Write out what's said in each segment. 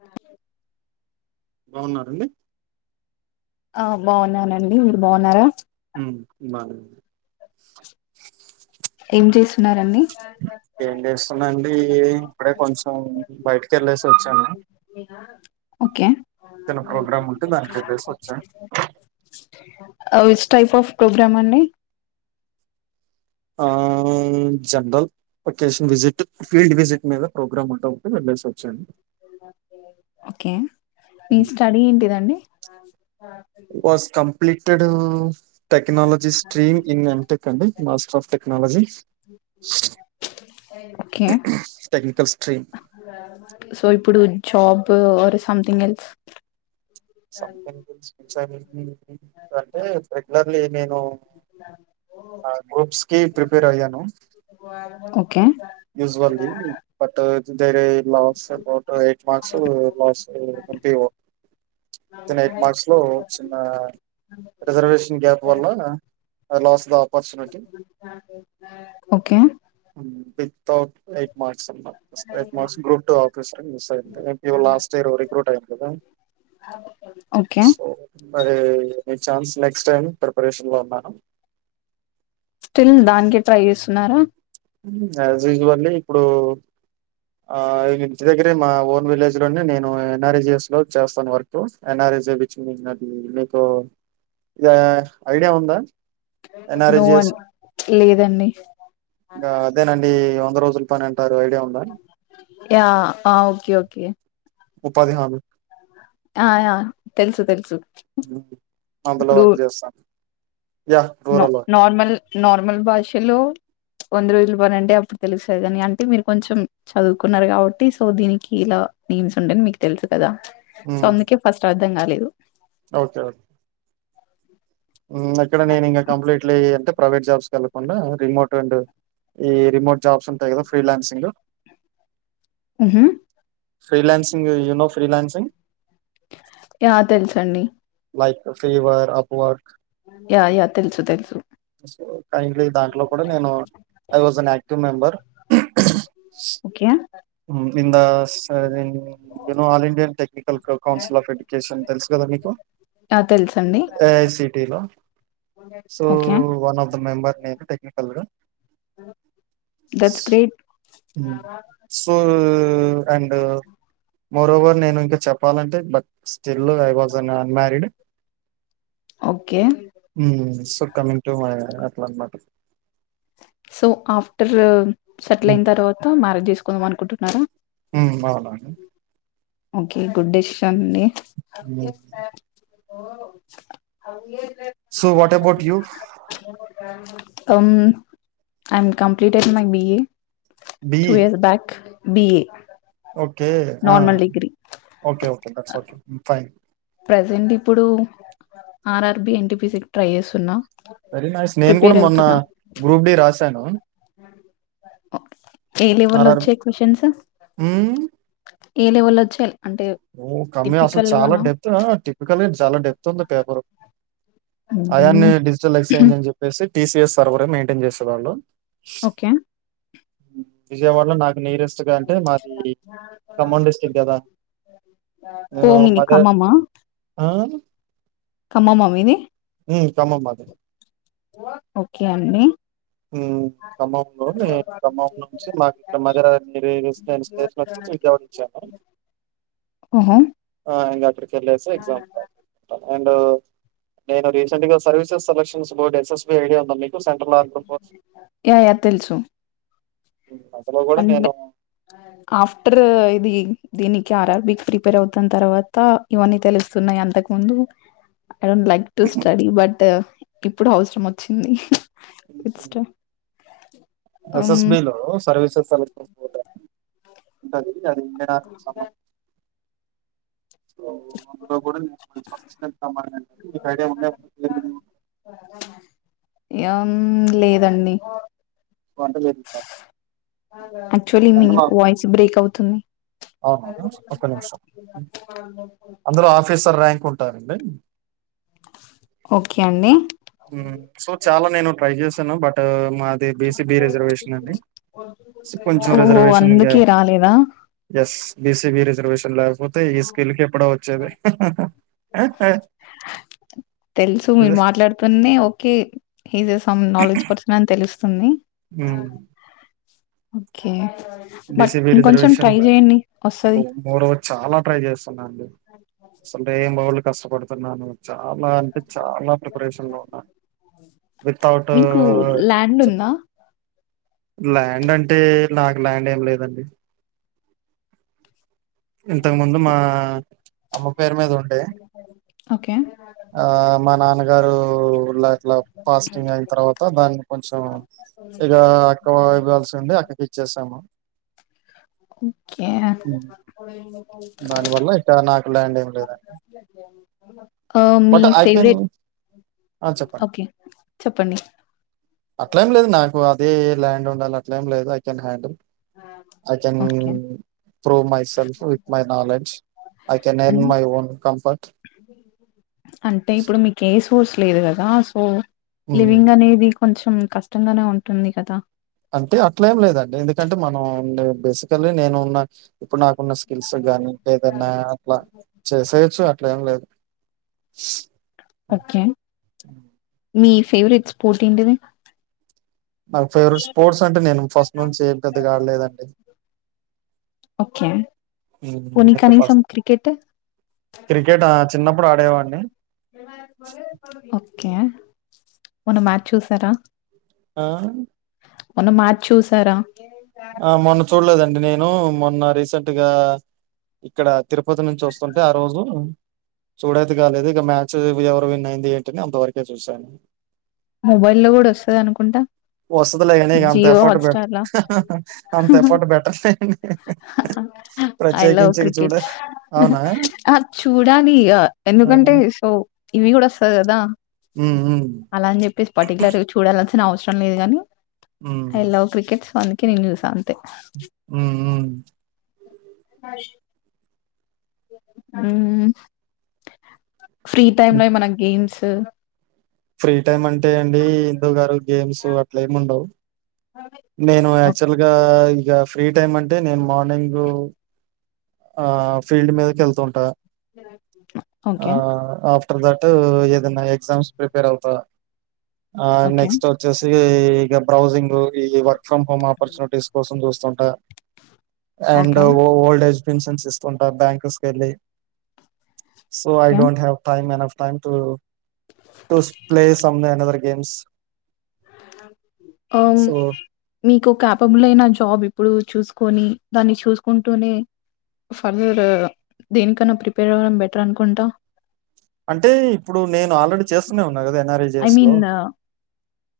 ఆ బావున్నారంండి ఆ బాగున్నానండి మీరు బాగున్నార ఉమ్ బానె ఏం చేస్తున్నారండి ఏం చేస్తున్నాండి ఏం ఇప్పుడే కొంచెం బయటకి వెళ్ళేసి వచ్చాను చ ఓకే చిన్న ప్రోగ్రామ్ ఉంటే దానికి వెళ్ళేసి వచ్చాను అవి విచ్ టైప్ ఆఫ్ ప్రోగ్రామ్ అండి ఆ general occasion visit field visit మీద ప్రోగ్రామ్ ఉంటాది వెళ్ళేసి వచ్చాడి ఒకె మీ స్టడీ ఏంటిదండి ప్లిటెడ్ టెక్నాలజీ స్ట్రీమ్ ఇన్ ఎమ్టెక్ అండి master of technology okay technical stream job or something else ఒక్సారి మ్ అంటే రగ్యులర్ లే నేను అ గ్రేప్స్ కి ప్రిపేర్ అయ్యాను ము యూజ్వల్లీ బక్క గయితు జడ ఎయిట్ మార్క్స్ లాస్ ఓ అంటవ ఎయిట్ మార్క్స్ లో చిన్న రిజర్వేషన్ గ్యాప్ వల్ల స్ the opportunity okay eight marks uh eight marks group two office miss అయింది లాస్ట్ ఇయర్ రిక్రూట్ అయింది కదా ఓకే సో మరి మీ ఛాన్స్ నెక్స్ట్ టైమ్ ప్రిపరేషన్ లో ఉన్నాను వన్నారా యాజ్ యూజువల్లీ ఇప్పుడు ఆ ఇంటి దగ్గరే మా ఓన్ విలేజ్ లోనే నేను ఎన్ఆర్ఎజఎస్ లో చేస్తాను వర్క్ ఎన్ఆర్ఎజ బది మీకు ఇది ఐడియా ఉందా నో వన్ ఎన్ఆర్ఎజిఎస్ లేదండి ఇ అదేనండి వంద రోజుల పనండి యా ఓకే ఓకే యా ఆ తెలుసు తెలుసు అందులో ఇప్పుడు వర్క్ చేస్తాను. Yeah rural work normal normal భాషలో వంద రోజులు పని అంటే అప్పుడు తెలుస కాని అంటే మీరు కొంచెం చదువుకున్నారు కాబట్టి సో దీనికి ఇలా నేమ్స్ ఉండాయని మీకు తెలుసు కదా. సో ఉమ్, అందుకే ఫస్ట్ అది అర్థం కాలేదు ఓకే ఓకే ఇక్కడ నేను ఇంకా కంప్లీట్లీ అంటే ప్రైవేట్ జాబ్స్ క వెళ్ళకుండా రిమోట్ అండ్ ఈ రిమోట్ జాబ్స్ ఉంటాయి కదా ఫ్రీలాన్సింగ్ ఆహ ఫ్రీలాన్సింగ్ యూనో ఫ్రీలాన్సింగ్ యా తెలుసండి like Fiverr Upwork yeah yeah తెలుసు తెలుసు [unintelligible] దాంట్లో కూడా నేను I was too member okay ఇంద you know all Indian technical council of education తెలుసు కదా మీకు యా తెలుసండి ఏఐసిటిలో so. Okay. One of the member నేను టెక్నికల్ గా దట్స్ గ్రేట్. సో అండ్ మరోవరు నేను ఇంకా చెప్పాలంటే బ స్టల్ I was an unmarried. Okay. Soon coming అ అట్లా అన్నమాట సో ఆఫ్టర్ సెటిల్ అయిన తర్వాత మ్యారేజ్ చేసుకుంటావా కొందం అనుకుంటునారా హు అవును అండి ఓకే గుడ్ డిషన్ అండి ఓ అవు ఏ so what about you um I'm completed my BA B two years back BA okay ఆ okay okay that's all I'm fine present ఇప్పుడు ఆర్ఆర్బి ఎన్టీపిజి కి ట్రై చేస్తున్నా నేను కూడా ప్రిపేర్ మొన్న అవుతున్నా. గ్రూప్ డి రాశాను ఏ లెవెల్ లో ఆర్ఆర్ వచ్చాయి క్వశచన్స్ ఏ లేవళ్ళ చెల్ ఓ కమ్మయి అసలు చాలా డెప్త్ టిపికలీ చాలా డెప్త్ ఉంది పేపర్ అయాన్ని హ్మ్. డిజిటల్ ఎక్స్చేంజ్ అని చెప్పేసి టీ సి ఎస్ సర్వరే మెయింటైన్ చేసేవాళ్ళు ఓకే క్ నీరెస్ట్ గా అంటే మాది ఖమ్మం డిస్టిక్ కదా ఓ నేను మీది మద ఖమ్మమ ఆ ఖమ్మమా మీది హ్మ్ ఖమ్మం మాది ఓకే అండి ఖమ్మం నేను ఖమ్మం నుంచి మాకు ఇక్కడ మధరరు నేను స్టేషన్ వచ్చసి విజవాడ ఇచ్చాను ఓహో! ఆ ఇంకగ అక్కడికి వెళ్ళసి ఎగ్జామ్ స్ చేకుంటా అండ్ నేను రీసెంట్ గా services selection board SSB idea ఉంద మీకు సెంటర్ యా యా తెలుసు అందులో కూడా అంటే నేను ఆఫ్టర్ ఇది దీనికి ఆర్ఆర్బికి ప్రిపేర్ అవుతున్న తర్వాత ఇవన్నీ తెలుస్తున్నాయి అంతకు ముందు I don't like to study but ఇప్పుడు అవసరం వచ్చింది ఇట్స్ ఎస్ఎస్బి లో సర్వీసెస్ స అ [unintelligible] ఓ అనుకో కూడా మంచి ఆఫీసు కెళ్త మర్ నేను ఉండాలంట [inaudible] ఏం లేదండి కోల్త వేపిత్తం యాక్చువల్లీ మీ వాయిస్ బ్రేక్ అవ్ తున్ అవును ఒక నిమిషం అందులో ఆఫీసర్ ర్యాంక్ ఉ టా దండి ఓకే అండి ఉమ్ సో చాలా నేను ట్రై చేసాను బట్ మాది బీసీబీ రిజర్వేషన్ అండి కొంచెం ఓహో రిజర్వేషన్ అందుకే రాలేదా బీసిబీ రిజర్వషన్ లా పోతయి ఈ స్కిల్ కి ఎప్పుడో వచ్చేది తెలుసు మీరు మాట్లాడుతునే okay is some knowledge person అని తెలుస్త తుంది ఉమ్ ఓకే బట్ బిసీబీ ఇంకొంచెం రిజర్వేషన్ ట్రై ల చేయండి వస్తుంది మూడ చాలా ట్రై చేస్తున్నాండి అసలు ఏమ్ బాగ్ కష్టపడుతున్నాను చాలా అంటే చాలా ప్రిపరేషన్ లో ఉన్నా విత్ ఔట్ ఉ మీకు ల్యాండ్ ఉందా ల్యాండ్ అంటే నాక్ ల్యాండ్ ఏం లేదండి ఇంతకు ముందు మా అమ్మ పేరుమీద ఉన్ ఓకే ఆ మా నాన్నగారులా ఇట్లా ఫాస్టింగ్ అయిన తర్వాత దాన్ని కొంచెం ఇక అక్క ఇవ్వాల్సిన్ ది అక్కకిచ్చేసాము ఓకే దాని వల్ల ఇక నాకు ల్యాండ్ ఏం లేదండి ఓ మీ బట్ ఐ కెన్ ఫేవరెట్ ఆ చెప్పండి ఓకే చెప్పండి అట్లేం లేదు నాకు అదే ల్యాండ్ ఉండాలఅట్లేం లేదు ఐ కెన్ హ్యాండిల్ ఆచని ఓకే. ప్రో మైసల్ with my knowledge I can అన్ ఎర్న్ మై ఓన్ కంఫర్ట్ చూస్ లేదు కదా సో లివింగ్ అనేది కొంచెం కష్టంగానే ఉంటుంది కదా అంటే అట్లేం లేదండి ఎందుకంటే మనం బేసికల్లీ నేను ఉన్న ఇప్పుడు నాకు కున్న స్కిల్స్ గానీ ఏదైనా అట్లా చేసేయచ్చు అట్లేం లేదు ఓకే మీ ఫేవరెట్ స్పోర్ట్ ఏంటిది నాకు ఫేవరెట్ స్పోర్ట్స్ అంటే నేను ఫస్ట్ నుంచి ఏ పెద్ద కాడలేదండి ఓకే హ్మ్. ఇక పోనికనీసం ఫస్ట్ క్రికెట్ క్రికెట్ ఆ! చిన్నప్పుడు ఆడేవాడిని. కే మొన్న మ్యాచ్ చూసారా ఆ! మొన్న మ్యాచ్ చూసారా ఆ మొన్న చూడలేదండి నే ను మొన్న రీసెంట్గా ఇక్కడ తిరుపతి నుంచి వస్తుంటే ఆ రోజు చూడేది కాలేదు ఇక మ్యాచ్ ఎవరు విన్ అయింది ఏంటి అంతవరకే చూశాను మొబైల్లో కూడా వస్తది అనుకుంటా వస్తదిలే గాని ఇక అంత జియో ఎఫర్ట్ పెట్ హాట్స్టార్లా అంత ఎఫర్ట్ పెట్టనులేండి. ఐ లవ్ ప్రత్యేకించి చూడ క్రికెట్ అవునా? ఆ చూడాలి ఆ! ఎందుకంటే సో ఇవి కూడా వస్తది కదా హ్మ్. హ్మ్. అలాని చెప్పేసి పట్టికులర్గా చూడాలన్ నవసరం లేదు గాని ఐ లవ్ క్రికెట్ అందుకే నేన్ చూసా మ్మ్ మ్మ్ అ మ్మ్ ఫ్రీ టైమ్ లో మనకు గేమ్స్ టు ఫ్రీ టైమ్ అంటే అండి ఇదోగరు గేమ్స్ అట్ల ఏముండవ్ నేను ఓ యాక్చువల్ గా ఇగ ఫ్రీ టైమ్ అంటే నేను మార్నింగ్ ఆ ఫీల్డ్ మీదకి ఎళ్తుంటా ఆ ఓకే ఆఫ్టర్ దాట్ ఏదన్నా ఎగజామ్స్ ప్రిపేర్ అవుతా ఆ ఓకే నెక్స్ట్ ఆచ్చేసి ఈగా బ్రౌజింగు ఈ వర్క్ ఫ్రమ్ హోమ్ ఆపర్చునిటీస్ కోసం చూస్తాం ఆ and okay old age pensions ఇస్తూంటా బ్యాంక్స్ వెళ్ళి so I okay don't have time enough టైన్ to just play some or other games um so మీకు కపబుల్ అయిన జాబ్ ఇప్పుడు చూస్ కొని దాన్ని చూసుకుంటూనే ఫర్దర్ దేనికన్నా ప్రిపేర్ అవ్వడం బెటర్ అనుకుంటా అంటే ఇప్పుడు నేన్ ఆల్రెడీ చేస్తూనే ఉన్నా కదా ఐ ఎన్ఆర్ఎజిఎస్ లో మీన్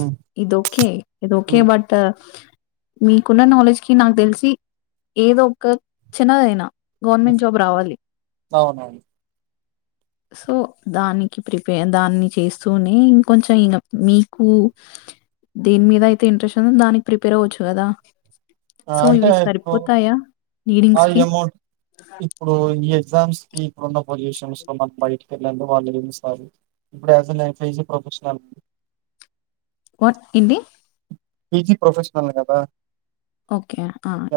ఉమ్, ఇది ఒకే ఇది ఒకే ఉమ్, బట్ మీకున్న నాలెడ్జ్ కి నాక్ తెలిసి ఏదో ఒక చిన్నదైనా గవర్నమెంట్ ఉమ్, జాబ్ రావాలి అవునవును సో దానికి ప్రిపే దాన్ని చేస్తూనే ఇంకొంచెం ఇగ మీకు దేని మీద అయితే ఇంట్రెస్ట్ ఉందో దానికి ప్రిపేర్ అవ్వచ్చు కదా. సో ఇవి సరిపోతాయా? రీడింగ్స్ అల్ కి అమౌంట్ ఇప్పుడు ఇఏజ్ ఎగ్జామ్స్ కి ఇప్పుడున్న పోజిషన్స్ వల్ల బయటికి వెళ్ళడి వాళ్ళు పిలుస్తారు, ఇప్పుడు హస్ ఏ పీజీ ప్రొఫెషనల్ ఆ ఏంటి? పీజీ ప్రొఫెషనల్ కదా ఓకే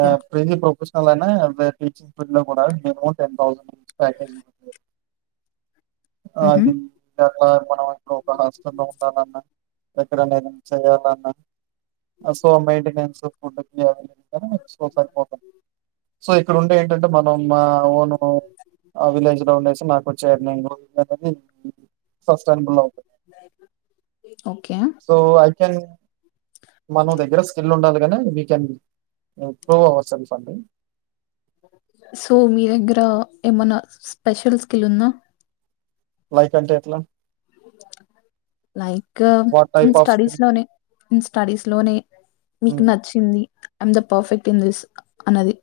ఆ యా పీజీ ప్రొఫెస్ అలానే వే టీచిస్ ఫీల్డ్ లో కూడా మినిమం టెన్ థౌసండ్ ప్యాకేజ్ ఉంది అ మ్హూ ఇన్ టా అంట లోపల నష్టంలో ఉండాలన్న ఎక్కడ నేన్ చెయ్యాలన్నా ఆసో మెంటెనెన్స్ [unintelligible] కానీ మంచి కోసం వాడతా సో ఇక్కడ ఉంటే ఏంటంటే మనం మా ఓను ఆ విలేజ్ లో ఉండసి మాకు వచ్చను [unintelligible] అ సస్బల్ ఓకే సో ఐ కెన్ మన దగ్గర స్ కిల్ కన్ ప్రూవ్ అవచ్చ ఫీ సో మీ దగ్గర ఏమనా స్పెషల్ స్కిల్ ఉందా ైక అంట ఎట్లా like what in type of studies skill? లోనే ఇన్ స్టడీస్ లోనే మీకు హ్మ్. నచ్చింది మ్ ద పర్ఫెక్ట్ ఇన్ దిస్ అన్నది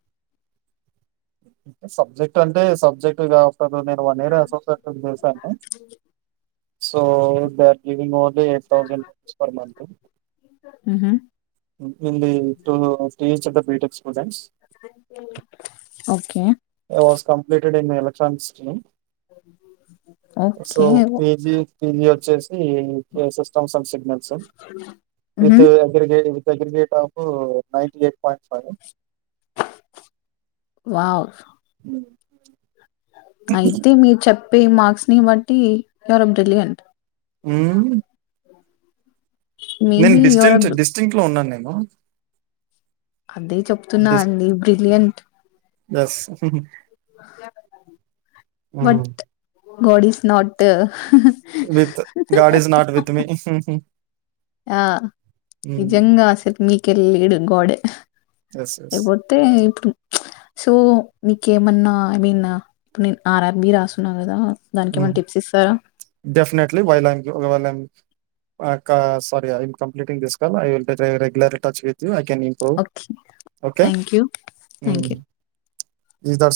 సబ్జెక్ట్ అంటే సబ్జెక్ట్గా నేను వన్ ఇయర్ అసోసియటె చేశాను సో ఇ దవింగ్ ఓన్లీ ఎయిట్ థౌసండ్ పర్ మ మ్హూ ఇడి ఇప్పు stage BTech students okay was completed electronics so okay PG PG వచ్చే సిస్టమ్స్ అండ్ సిగ్నల్స్ మ్హూ విత్ అగ ట్ ఆఫ్ నై ఎయిట్ పాయింట్ ఫైవ్ వావ్ అ అయితే మీరు చెప్ప ప మార్క్స్ ని బట్టి రో బ్రిలియయంంట్ ఆ నేను మేబీ యూఆర్ ఎ డిస్టింట్ బ్ డిస్టింట్ లో ఉన్నాను నేను హనా అదే చెప్తున్నా అండి brilliant bus what God is not with గార్డ is not with me హహ ఆ ఈ జంగా అసలు మీకు కెల్లి ఇడు గోడ ఎస్ ఎస్ ఇపోతే ఇప్పుడు సో నీకేమన్నా ఐ మీన్ ఇప్పుడు నేను ఆర్ఆర్బి రాసున్నా కదా దానికేమన్నా టిప్స్ ఇస్తారా? Definitely while sorry I'm completing తీసుకోవాలి I [unintelligible] regular touch with you. Okay thank you thank you. ఈ దర్శం